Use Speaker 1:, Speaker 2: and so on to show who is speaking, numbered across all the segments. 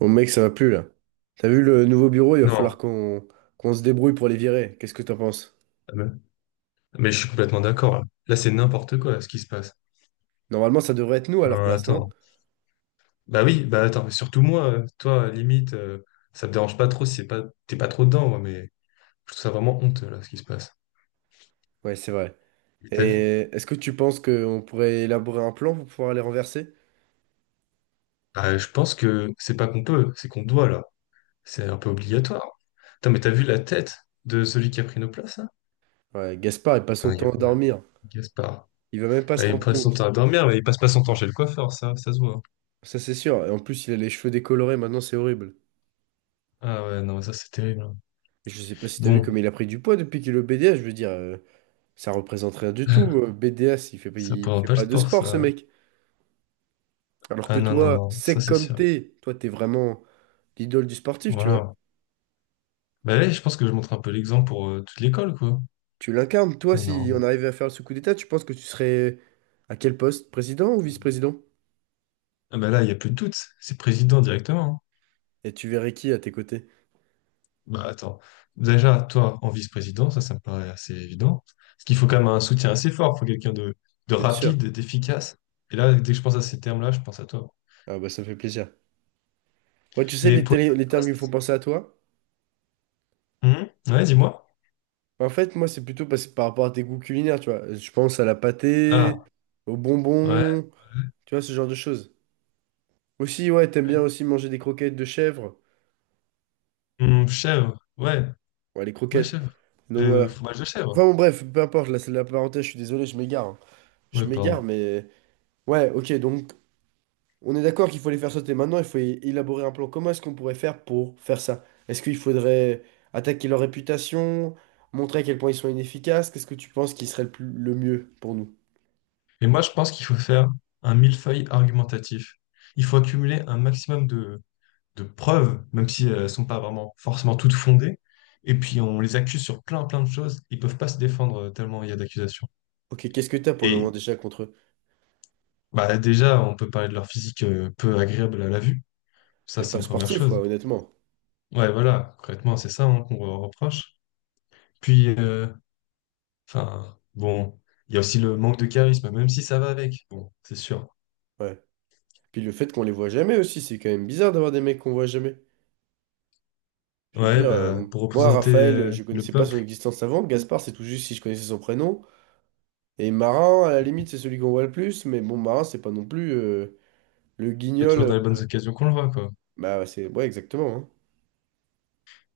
Speaker 1: Bon mec, ça va plus là. T'as vu le nouveau bureau, il va
Speaker 2: Non,
Speaker 1: falloir qu'on se débrouille pour les virer. Qu'est-ce que t'en penses?
Speaker 2: ah, mais je suis complètement d'accord. Là, c'est n'importe quoi ce qui se passe.
Speaker 1: Normalement, ça devrait être nous à leur
Speaker 2: Non,
Speaker 1: place, non?
Speaker 2: attends. Bah oui, bah attends, mais surtout moi, toi, limite, ça me dérange pas trop si c'est pas, t'es pas trop dedans, moi, mais je trouve ça vraiment honteux, là, ce qui se passe.
Speaker 1: Ouais, c'est vrai.
Speaker 2: Mais t'as vu?
Speaker 1: Et est-ce que tu penses qu'on pourrait élaborer un plan pour pouvoir les renverser?
Speaker 2: Bah, je pense que c'est pas qu'on peut, c'est qu'on doit, là. C'est un peu obligatoire. Putain, mais t'as vu la tête de celui qui a pris nos places, là?
Speaker 1: Ouais, Gaspard, il passe son
Speaker 2: Putain, il y a
Speaker 1: temps à
Speaker 2: quoi, là,
Speaker 1: dormir.
Speaker 2: Gaspard.
Speaker 1: Il va même pas
Speaker 2: Ah,
Speaker 1: se
Speaker 2: il
Speaker 1: rendre
Speaker 2: passe son
Speaker 1: compte.
Speaker 2: temps à dormir, mais il passe pas son temps chez le coiffeur, ça se voit.
Speaker 1: Ça, c'est sûr. Et en plus, il a les cheveux décolorés, maintenant, c'est horrible.
Speaker 2: Ah ouais, non, ça, c'est terrible, hein.
Speaker 1: Et je sais pas si t'as vu comme
Speaker 2: Bon,
Speaker 1: il a pris du poids depuis qu'il est au BDS. Je veux dire, ça représente rien du tout. BDS, il fait,
Speaker 2: ça
Speaker 1: il
Speaker 2: prend
Speaker 1: fait
Speaker 2: pas le
Speaker 1: pas de
Speaker 2: sport,
Speaker 1: sport, ce
Speaker 2: ça.
Speaker 1: mec. Alors
Speaker 2: Ah
Speaker 1: que
Speaker 2: non, non,
Speaker 1: toi,
Speaker 2: non, ça
Speaker 1: sec
Speaker 2: c'est
Speaker 1: comme
Speaker 2: sûr.
Speaker 1: t'es, toi, t'es vraiment, l'idole du sportif, tu vois.
Speaker 2: Voilà. Bah là, je pense que je montre un peu l'exemple pour toute l'école, quoi.
Speaker 1: Tu l'incarnes. Toi,
Speaker 2: Mais
Speaker 1: si
Speaker 2: non.
Speaker 1: on arrivait à faire ce coup d'état, tu penses que tu serais à quel poste? Président ou vice-président?
Speaker 2: Ah bah là, il n'y a plus de doute. C'est président directement, hein.
Speaker 1: Et tu verrais qui à tes côtés?
Speaker 2: Bah attends. Déjà, toi, en vice-président, ça me paraît assez évident. Parce qu'il faut quand même un soutien assez fort. Il faut quelqu'un de
Speaker 1: Bien sûr.
Speaker 2: rapide, d'efficace. Et là, dès que je pense à ces termes-là, je pense à toi.
Speaker 1: Ah bah ça me fait plaisir. Ouais, tu sais,
Speaker 2: Mais
Speaker 1: les,
Speaker 2: pour une
Speaker 1: télé-
Speaker 2: autre
Speaker 1: les termes qui me font
Speaker 2: poste.
Speaker 1: penser à toi,
Speaker 2: Ouais, dis-moi.
Speaker 1: en fait, moi, c'est plutôt parce que par rapport à tes goûts culinaires, tu vois. Je pense à la pâtée,
Speaker 2: Ah,
Speaker 1: aux
Speaker 2: ouais.
Speaker 1: bonbons, tu vois, ce genre de choses. Aussi, ouais, t'aimes bien aussi manger des croquettes de chèvre.
Speaker 2: Chèvre. Ouais,
Speaker 1: Ouais, les
Speaker 2: ouais,
Speaker 1: croquettes.
Speaker 2: chèvre.
Speaker 1: Donc
Speaker 2: Le
Speaker 1: voilà.
Speaker 2: fromage de chèvre.
Speaker 1: Enfin bon, bref, peu importe, là, c'est de la parenthèse, je suis désolé, je m'égare, hein.
Speaker 2: Ouais,
Speaker 1: Je m'égare,
Speaker 2: pardon.
Speaker 1: mais... Ouais, ok, donc on est d'accord qu'il faut les faire sauter. Maintenant, il faut élaborer un plan. Comment est-ce qu'on pourrait faire pour faire ça? Est-ce qu'il faudrait attaquer leur réputation, montrer à quel point ils sont inefficaces? Qu'est-ce que tu penses qui serait le mieux pour nous?
Speaker 2: Et moi, je pense qu'il faut faire un millefeuille argumentatif. Il faut accumuler un maximum de preuves, même si elles ne sont pas vraiment forcément toutes fondées. Et puis, on les accuse sur plein, plein de choses. Ils peuvent pas se défendre, tellement il y a d'accusations.
Speaker 1: Ok, qu'est-ce que t'as pour le moment
Speaker 2: Et
Speaker 1: déjà contre eux?
Speaker 2: bah, déjà, on peut parler de leur physique peu agréable à la vue. Ça,
Speaker 1: Mais
Speaker 2: c'est
Speaker 1: pas
Speaker 2: une première
Speaker 1: sportif,
Speaker 2: chose.
Speaker 1: quoi, honnêtement.
Speaker 2: Ouais, voilà, concrètement, c'est ça, hein, qu'on leur reproche. Puis, enfin, bon, il y a aussi le manque de charisme, même si ça va avec. Bon, c'est sûr.
Speaker 1: Ouais. Puis le fait qu'on les voit jamais aussi, c'est quand même bizarre d'avoir des mecs qu'on voit jamais. Je veux
Speaker 2: Ouais,
Speaker 1: dire,
Speaker 2: bah, pour
Speaker 1: moi,
Speaker 2: représenter
Speaker 1: Raphaël, je
Speaker 2: le
Speaker 1: connaissais pas
Speaker 2: peuple.
Speaker 1: son existence avant. Gaspard, c'est tout juste si je connaissais son prénom. Et Marin, à la limite, c'est celui qu'on voit le plus. Mais bon, Marin, c'est pas non plus le
Speaker 2: Pas toujours dans
Speaker 1: guignol.
Speaker 2: les bonnes occasions qu'on le voit, quoi.
Speaker 1: Bah. Ouais, exactement, hein.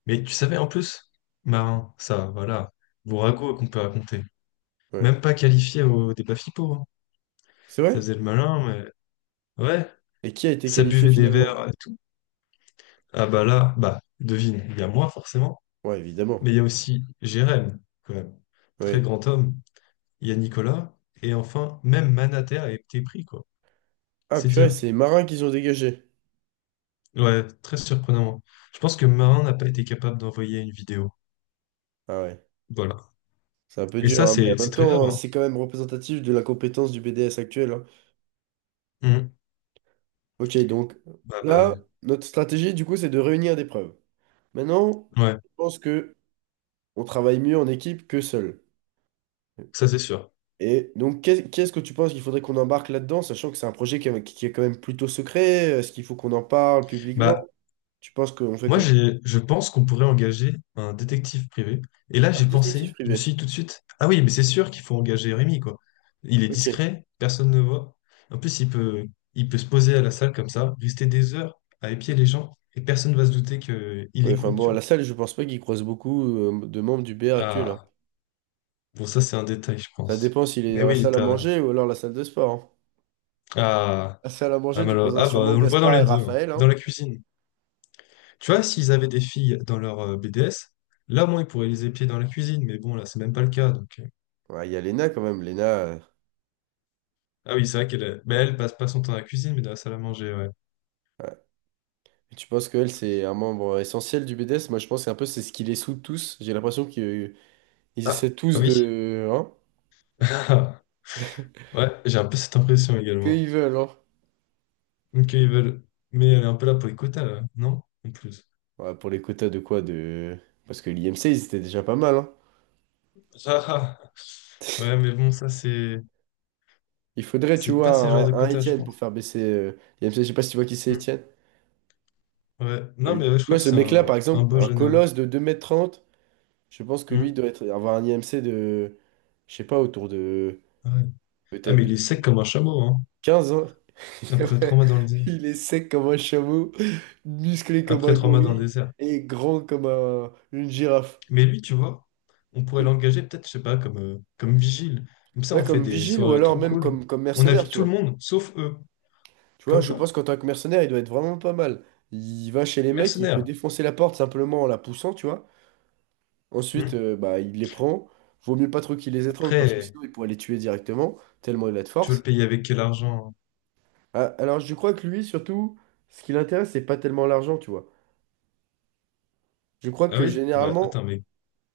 Speaker 2: Mais tu savais, en plus, Marin, ça, voilà, vos ragots qu'on peut raconter.
Speaker 1: Ouais.
Speaker 2: Même pas qualifié au débat FIPO, hein.
Speaker 1: C'est
Speaker 2: Ça
Speaker 1: vrai?
Speaker 2: faisait le malin, mais ouais,
Speaker 1: Et qui a été
Speaker 2: ça
Speaker 1: qualifié
Speaker 2: buvait des
Speaker 1: finalement?
Speaker 2: verres et tout. Ah bah là, bah, devine, il y a moi forcément,
Speaker 1: Ouais,
Speaker 2: mais
Speaker 1: évidemment.
Speaker 2: il y a aussi Jérém, quand même. Très
Speaker 1: Oui.
Speaker 2: grand homme. Il y a Nicolas, et enfin, même Manater a été pris, quoi.
Speaker 1: Ah,
Speaker 2: C'est
Speaker 1: purée,
Speaker 2: dire.
Speaker 1: c'est les marins qu'ils ont dégagé.
Speaker 2: Ouais, très surprenant. Je pense que Marin n'a pas été capable d'envoyer une vidéo.
Speaker 1: Ah ouais.
Speaker 2: Voilà.
Speaker 1: C'est un peu
Speaker 2: Et
Speaker 1: dur,
Speaker 2: ça,
Speaker 1: hein, mais
Speaker 2: c'est
Speaker 1: en
Speaker 2: c'est
Speaker 1: même
Speaker 2: très grave,
Speaker 1: temps, hein,
Speaker 2: hein.
Speaker 1: c'est quand même représentatif de la compétence du BDS actuel, hein.
Speaker 2: Mhm.
Speaker 1: Ok, donc
Speaker 2: Bah, bah,
Speaker 1: là,
Speaker 2: ouais.
Speaker 1: notre stratégie, du coup, c'est de réunir des preuves. Maintenant,
Speaker 2: Ouais.
Speaker 1: je pense que on travaille mieux en équipe que seul.
Speaker 2: Ça, c'est sûr.
Speaker 1: Et donc, qu'est-ce que tu penses qu'il faudrait qu'on embarque là-dedans, sachant que c'est un projet qui est quand même plutôt secret? Est-ce qu'il faut qu'on en parle
Speaker 2: Bah,
Speaker 1: publiquement? Tu penses qu'on fait
Speaker 2: moi,
Speaker 1: comment?
Speaker 2: je pense qu'on pourrait engager un détective privé. Et là,
Speaker 1: Ah,
Speaker 2: j'ai pensé,
Speaker 1: détective
Speaker 2: je me suis
Speaker 1: privé.
Speaker 2: dit tout de suite, ah oui, mais c'est sûr qu'il faut engager Rémi, quoi. Il est
Speaker 1: Ok.
Speaker 2: discret, personne ne voit. En plus, il peut se poser à la salle comme ça, rester des heures à épier les gens, et personne ne va se douter qu'il
Speaker 1: Ouais, enfin
Speaker 2: écoute, tu
Speaker 1: bon, à
Speaker 2: vois.
Speaker 1: la salle, je pense pas qu'il croise beaucoup de membres du BR actuel, hein.
Speaker 2: Ah, bon, ça, c'est un détail, je
Speaker 1: Ça
Speaker 2: pense.
Speaker 1: dépend s'il est
Speaker 2: Mais
Speaker 1: dans la
Speaker 2: oui,
Speaker 1: salle à
Speaker 2: t'as...
Speaker 1: manger ou alors la salle de sport, hein.
Speaker 2: Ah,
Speaker 1: La salle à
Speaker 2: ah,
Speaker 1: manger, tu croiseras
Speaker 2: ah, bah,
Speaker 1: sûrement
Speaker 2: on le voit dans
Speaker 1: Gaspard
Speaker 2: les
Speaker 1: et
Speaker 2: deux, hein.
Speaker 1: Raphaël,
Speaker 2: Dans
Speaker 1: hein.
Speaker 2: la cuisine. Tu vois, s'ils avaient des filles dans leur BDS, là, au moins, ils pourraient les épier dans la cuisine. Mais bon, là, c'est même pas le cas. Donc.
Speaker 1: Ouais, il y a Léna quand même. Léna,
Speaker 2: Ah oui, c'est vrai mais elle passe pas son temps à la cuisine, mais dans la salle à manger, ouais.
Speaker 1: ouais. Et tu penses qu'elle, c'est un membre essentiel du BDS? Moi, je pense qu'un peu c'est ce qui les soude tous. J'ai l'impression qu'ils ils
Speaker 2: Ah,
Speaker 1: essaient
Speaker 2: ah
Speaker 1: tous
Speaker 2: oui.
Speaker 1: de. Hein?
Speaker 2: Ouais, j'ai un peu cette impression également.
Speaker 1: Qu'ils veulent, hein.
Speaker 2: Donc, ils veulent... Mais elle est un peu là pour les quotas, là, non? En plus.
Speaker 1: Ouais, pour les quotas de quoi de. Parce que l'IMC, ils étaient déjà pas mal, hein.
Speaker 2: Ah, ah. Ouais, mais bon, ça, c'est...
Speaker 1: Il faudrait, tu
Speaker 2: C'est pas ce genre de
Speaker 1: vois, un
Speaker 2: quotas, je
Speaker 1: Étienne pour
Speaker 2: pense.
Speaker 1: faire baisser l'IMC, je sais pas si tu vois qui c'est
Speaker 2: Mm.
Speaker 1: Étienne.
Speaker 2: Ouais.
Speaker 1: Mais
Speaker 2: Non,
Speaker 1: lui,
Speaker 2: mais ouais, je
Speaker 1: tu
Speaker 2: crois
Speaker 1: vois,
Speaker 2: que
Speaker 1: ce
Speaker 2: c'est
Speaker 1: mec-là,
Speaker 2: un...
Speaker 1: par
Speaker 2: un
Speaker 1: exemple,
Speaker 2: beau
Speaker 1: un
Speaker 2: jeune homme.
Speaker 1: colosse de 2,30 m, je pense que lui
Speaker 2: Mm.
Speaker 1: doit être, avoir un IMC de, je sais pas, autour de
Speaker 2: Ouais. Ah,
Speaker 1: peut-être
Speaker 2: mais il est
Speaker 1: de
Speaker 2: sec comme un chameau, hein.
Speaker 1: 15, hein.
Speaker 2: Après trois mois dans le désert.
Speaker 1: Il est sec comme un chameau, musclé comme
Speaker 2: Après
Speaker 1: un
Speaker 2: trois mois dans le
Speaker 1: gorille
Speaker 2: désert.
Speaker 1: et grand comme une girafe.
Speaker 2: Mais lui, tu vois, on pourrait
Speaker 1: Mais-
Speaker 2: l'engager peut-être, je sais pas, comme vigile. Comme ça, on
Speaker 1: ouais,
Speaker 2: fait
Speaker 1: comme
Speaker 2: des
Speaker 1: vigile ou
Speaker 2: soirées
Speaker 1: alors
Speaker 2: trop
Speaker 1: même
Speaker 2: cool.
Speaker 1: comme
Speaker 2: On
Speaker 1: mercenaire,
Speaker 2: invite
Speaker 1: tu
Speaker 2: tout le
Speaker 1: vois.
Speaker 2: monde, sauf eux.
Speaker 1: Tu vois,
Speaker 2: Comme
Speaker 1: je
Speaker 2: quoi?
Speaker 1: pense qu'en tant que mercenaire, il doit être vraiment pas mal. Il va chez les mecs, il peut
Speaker 2: Mercenaire.
Speaker 1: défoncer la porte simplement en la poussant, tu vois.
Speaker 2: Hmm.
Speaker 1: Ensuite, bah, il les prend. Vaut mieux pas trop qu'il les étrangle parce que
Speaker 2: Après,
Speaker 1: sinon il pourrait les tuer directement, tellement il a de
Speaker 2: tu veux le
Speaker 1: force.
Speaker 2: payer avec quel argent?
Speaker 1: Ah, alors je crois que lui, surtout, ce qui l'intéresse, c'est pas tellement l'argent, tu vois. Je crois
Speaker 2: Ah
Speaker 1: que
Speaker 2: oui? Bah attends,
Speaker 1: généralement,
Speaker 2: mais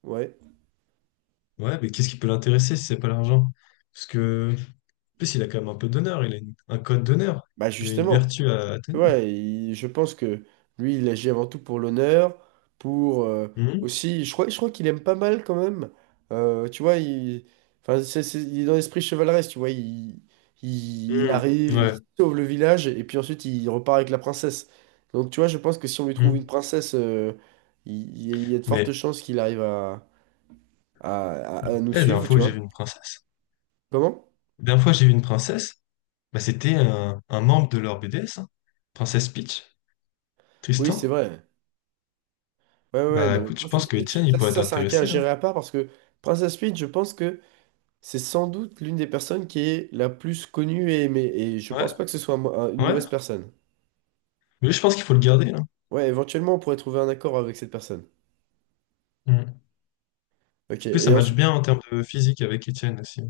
Speaker 1: ouais,
Speaker 2: ouais, mais qu'est-ce qui peut l'intéresser si c'est pas l'argent? Parce que, en plus, il a quand même un peu d'honneur, il a un code d'honneur,
Speaker 1: bah
Speaker 2: il a une
Speaker 1: justement.
Speaker 2: vertu à
Speaker 1: Tu
Speaker 2: tenir.
Speaker 1: vois, je pense que lui, il agit avant tout pour l'honneur, pour
Speaker 2: Hmm.
Speaker 1: aussi, je crois qu'il aime pas mal quand même. Tu vois, il, enfin, il est dans l'esprit chevaleresque, tu vois, il,
Speaker 2: Hmm.
Speaker 1: arrive,
Speaker 2: Ouais.
Speaker 1: il sauve le village, et puis ensuite il repart avec la princesse. Donc tu vois, je pense que si on lui trouve une
Speaker 2: Hmm.
Speaker 1: princesse, il y a de fortes
Speaker 2: Mais,
Speaker 1: chances qu'il arrive à,
Speaker 2: eh,
Speaker 1: à nous
Speaker 2: la dernière
Speaker 1: suivre,
Speaker 2: fois
Speaker 1: tu
Speaker 2: que j'ai vu
Speaker 1: vois.
Speaker 2: une princesse,
Speaker 1: Comment?
Speaker 2: la dernière fois que j'ai vu une princesse, bah, c'était un membre de leur BDS, hein. Princesse Peach,
Speaker 1: Oui, c'est
Speaker 2: Tristan.
Speaker 1: vrai. Ouais, ouais, ouais,
Speaker 2: Bah
Speaker 1: non, mais
Speaker 2: écoute, je pense
Speaker 1: Princess
Speaker 2: que Étienne,
Speaker 1: Peach,
Speaker 2: il
Speaker 1: ça,
Speaker 2: pourrait être
Speaker 1: ça c'est un cas à
Speaker 2: intéressé, hein.
Speaker 1: gérer à part parce que Princess Peach. C'est sans doute l'une des personnes qui est la plus connue et aimée, et je
Speaker 2: Ouais,
Speaker 1: pense pas que ce soit une
Speaker 2: ouais.
Speaker 1: mauvaise personne.
Speaker 2: Mais je pense qu'il faut le garder, hein.
Speaker 1: Ouais, éventuellement, on pourrait trouver un accord avec cette personne.
Speaker 2: Mm. En
Speaker 1: Ok,
Speaker 2: plus, ça
Speaker 1: et
Speaker 2: matche
Speaker 1: ensuite.
Speaker 2: bien en termes de physique avec Étienne aussi.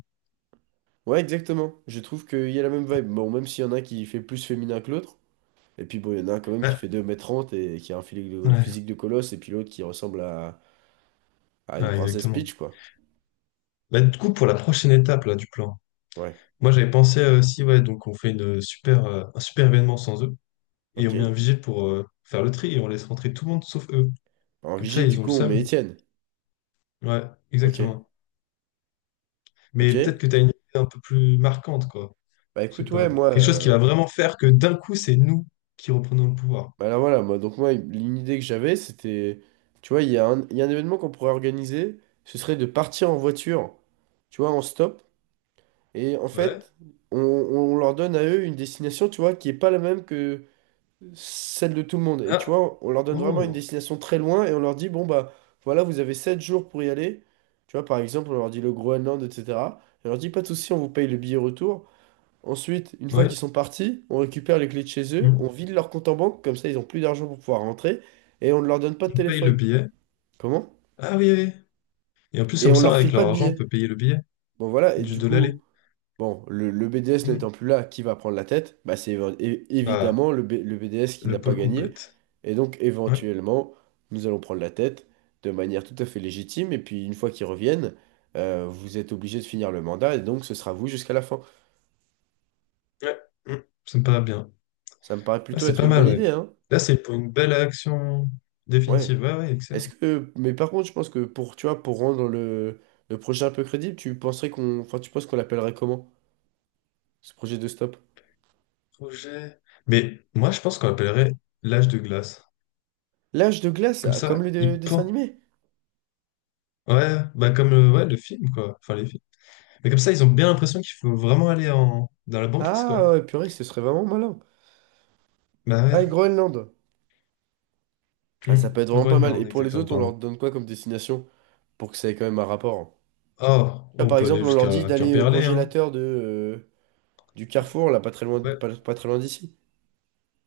Speaker 1: Ouais, exactement. Je trouve qu'il y a la même vibe. Bon, même s'il y en a un qui fait plus féminin que l'autre, et puis bon, il y en a un quand même qui
Speaker 2: Ouais,
Speaker 1: fait 2,30 m et qui a un physique de,
Speaker 2: ouais,
Speaker 1: physique de colosse, et puis l'autre qui ressemble à
Speaker 2: ouais,
Speaker 1: une princesse
Speaker 2: exactement.
Speaker 1: Peach, quoi.
Speaker 2: Bah, du coup, pour la prochaine étape là, du plan,
Speaker 1: Ouais,
Speaker 2: moi j'avais pensé, aussi, ouais, donc on fait un super événement sans eux et on
Speaker 1: ok.
Speaker 2: met un vigile pour faire le tri et on laisse rentrer tout le monde sauf eux.
Speaker 1: En
Speaker 2: Comme ça,
Speaker 1: vigile, du
Speaker 2: ils ont le
Speaker 1: coup, on met
Speaker 2: seum.
Speaker 1: Étienne.
Speaker 2: Ouais, exactement.
Speaker 1: Ok,
Speaker 2: Mais peut-être
Speaker 1: ok.
Speaker 2: que tu as une idée un peu plus marquante, quoi.
Speaker 1: Bah
Speaker 2: Je sais
Speaker 1: écoute, ouais,
Speaker 2: pas. Quelque chose qui va vraiment faire que d'un coup, c'est nous qui reprenons le pouvoir.
Speaker 1: bah là voilà, moi, donc moi, l'idée que j'avais, c'était, tu vois, il y a un événement qu'on pourrait organiser, ce serait de partir en voiture, tu vois, en stop, et en
Speaker 2: Ouais.
Speaker 1: fait, on leur donne à eux une destination, tu vois, qui est pas la même que celle de tout le monde. Et tu
Speaker 2: Ah.
Speaker 1: vois, on leur donne vraiment une
Speaker 2: Oh.
Speaker 1: destination très loin, et on leur dit, bon, bah voilà, vous avez 7 jours pour y aller, tu vois, par exemple, on leur dit le Groenland, etc. Et on leur dit, pas de souci, on vous paye le billet retour. Ensuite, une fois
Speaker 2: Ouais.
Speaker 1: qu'ils sont partis, on récupère les clés de chez eux,
Speaker 2: Hmm.
Speaker 1: on vide leur compte en banque, comme ça ils ont plus d'argent pour pouvoir rentrer, et on ne leur donne pas de
Speaker 2: On paye le
Speaker 1: téléphone.
Speaker 2: billet.
Speaker 1: Comment?
Speaker 2: Ah oui, oui. Et en plus,
Speaker 1: Et
Speaker 2: comme
Speaker 1: on
Speaker 2: ça,
Speaker 1: leur
Speaker 2: avec
Speaker 1: file pas
Speaker 2: leur
Speaker 1: de
Speaker 2: argent, on peut
Speaker 1: billets.
Speaker 2: payer le billet
Speaker 1: Bon voilà, et
Speaker 2: du
Speaker 1: du
Speaker 2: de l'aller.
Speaker 1: coup, bon, le BDS
Speaker 2: Hmm.
Speaker 1: n'étant plus là, qui va prendre la tête? Bah c'est
Speaker 2: Bah,
Speaker 1: évidemment le BDS qui
Speaker 2: le
Speaker 1: n'a pas
Speaker 2: pôle
Speaker 1: gagné.
Speaker 2: compète.
Speaker 1: Et donc
Speaker 2: Ouais.
Speaker 1: éventuellement, nous allons prendre la tête de manière tout à fait légitime, et puis une fois qu'ils reviennent, vous êtes obligé de finir le mandat, et donc ce sera vous jusqu'à la fin.
Speaker 2: Ouais. Hmm. Ça me paraît bien.
Speaker 1: Ça me paraît
Speaker 2: Ah,
Speaker 1: plutôt
Speaker 2: c'est
Speaker 1: être
Speaker 2: pas
Speaker 1: une
Speaker 2: mal,
Speaker 1: bonne
Speaker 2: ouais.
Speaker 1: idée, hein?
Speaker 2: Là, c'est pour une belle action
Speaker 1: Ouais.
Speaker 2: définitive. Ouais, ouais, excellent.
Speaker 1: Est-ce que, mais par contre, je pense que pour, tu vois, pour rendre le projet un peu crédible, enfin, tu penses qu'on l'appellerait comment, ce projet de stop?
Speaker 2: Projet. Mais moi, je pense qu'on appellerait l'âge de glace.
Speaker 1: L'âge de glace,
Speaker 2: Comme
Speaker 1: ah, comme
Speaker 2: ça,
Speaker 1: le
Speaker 2: il
Speaker 1: dessin
Speaker 2: pend.
Speaker 1: animé?
Speaker 2: Ouais, bah comme le, ouais, le film, quoi. Enfin, les films. Mais comme ça, ils ont bien l'impression qu'il faut vraiment aller dans la banquise, quoi.
Speaker 1: Ah, ouais, purée, ce serait vraiment malin.
Speaker 2: Bah ouais.
Speaker 1: Ah, et Groenland. Ah, ça
Speaker 2: Hmm.
Speaker 1: peut être vraiment pas mal.
Speaker 2: Groenland,
Speaker 1: Et pour les
Speaker 2: exactement,
Speaker 1: autres, on leur
Speaker 2: pardon.
Speaker 1: donne quoi comme destination pour que ça ait quand même un rapport, hein?
Speaker 2: Oh,
Speaker 1: Là,
Speaker 2: on
Speaker 1: par
Speaker 2: peut aller
Speaker 1: exemple, on leur dit
Speaker 2: jusqu'à
Speaker 1: d'aller au
Speaker 2: Quimperlé, hein.
Speaker 1: congélateur du Carrefour, là, pas très loin,
Speaker 2: Ouais.
Speaker 1: pas très loin d'ici,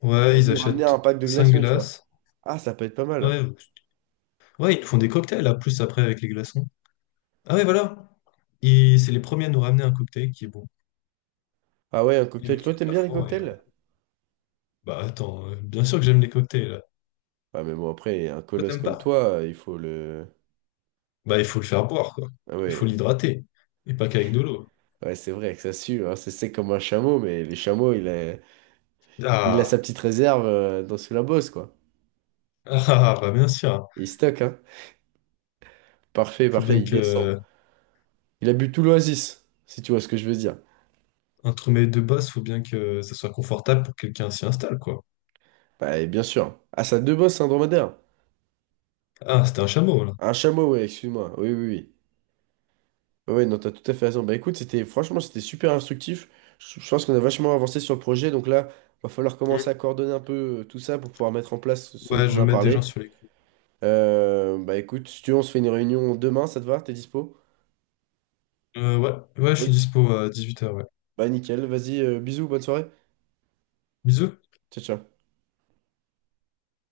Speaker 2: Ouais,
Speaker 1: et
Speaker 2: ils
Speaker 1: nous ramener
Speaker 2: achètent
Speaker 1: un pack de
Speaker 2: 5
Speaker 1: glaçons, tu vois.
Speaker 2: glaces.
Speaker 1: Ah, ça peut être pas mal.
Speaker 2: Ouais, ouais, ils font des cocktails, là, plus après avec les glaçons. Ah ouais, voilà. ils C'est les premiers à nous ramener un cocktail qui est bon.
Speaker 1: Ah ouais, un
Speaker 2: Ils vont
Speaker 1: cocktail. Toi,
Speaker 2: jusqu'au
Speaker 1: t'aimes bien les
Speaker 2: carrefour et ils
Speaker 1: cocktails?
Speaker 2: reviennent. Bah attends, bien sûr que j'aime les cocktails, là.
Speaker 1: Ah, mais bon, après, un
Speaker 2: Toi,
Speaker 1: colosse
Speaker 2: t'aimes
Speaker 1: comme
Speaker 2: pas?
Speaker 1: toi, il faut le.
Speaker 2: Bah, il faut le faire boire, quoi.
Speaker 1: Ah
Speaker 2: Il faut
Speaker 1: ouais,
Speaker 2: l'hydrater. Et pas qu'avec de l'eau.
Speaker 1: ouais, c'est vrai que ça sue, hein, c'est sec comme un chameau, mais les chameaux, il a sa
Speaker 2: Ah,
Speaker 1: petite réserve dans sous la bosse, quoi.
Speaker 2: ah, ah, bah bien sûr.
Speaker 1: Il stocke, hein. Parfait,
Speaker 2: Faut
Speaker 1: parfait,
Speaker 2: bien
Speaker 1: il descend.
Speaker 2: que.
Speaker 1: Il a bu tout l'oasis, si tu vois ce que je veux dire.
Speaker 2: Un sommeil de base, faut bien que ça soit confortable pour que quelqu'un s'y installe, quoi.
Speaker 1: Bah, et bien sûr. Ah, ça a deux bosses, un dromadaire.
Speaker 2: Ah, c'était un chameau, là.
Speaker 1: Un chameau, ouais, excuse-moi. Oui, oui, oui. Ouais, ouais, non, t'as tout à fait raison. Bah écoute, c'était franchement, c'était super instructif. Je pense qu'on a vachement avancé sur le projet, donc là, va falloir
Speaker 2: Hmm.
Speaker 1: commencer à coordonner un peu tout ça pour pouvoir mettre en place ce dont
Speaker 2: Ouais, je
Speaker 1: on
Speaker 2: vais
Speaker 1: a
Speaker 2: mettre des gens
Speaker 1: parlé.
Speaker 2: sur les coups.
Speaker 1: Bah écoute, si tu veux, on se fait une réunion demain, ça te va? T'es dispo?
Speaker 2: Ouais, ouais, je suis
Speaker 1: Oui.
Speaker 2: dispo à 18h, ouais.
Speaker 1: Bah nickel, vas-y, bisous, bonne soirée.
Speaker 2: Bisous.
Speaker 1: Ciao, ciao.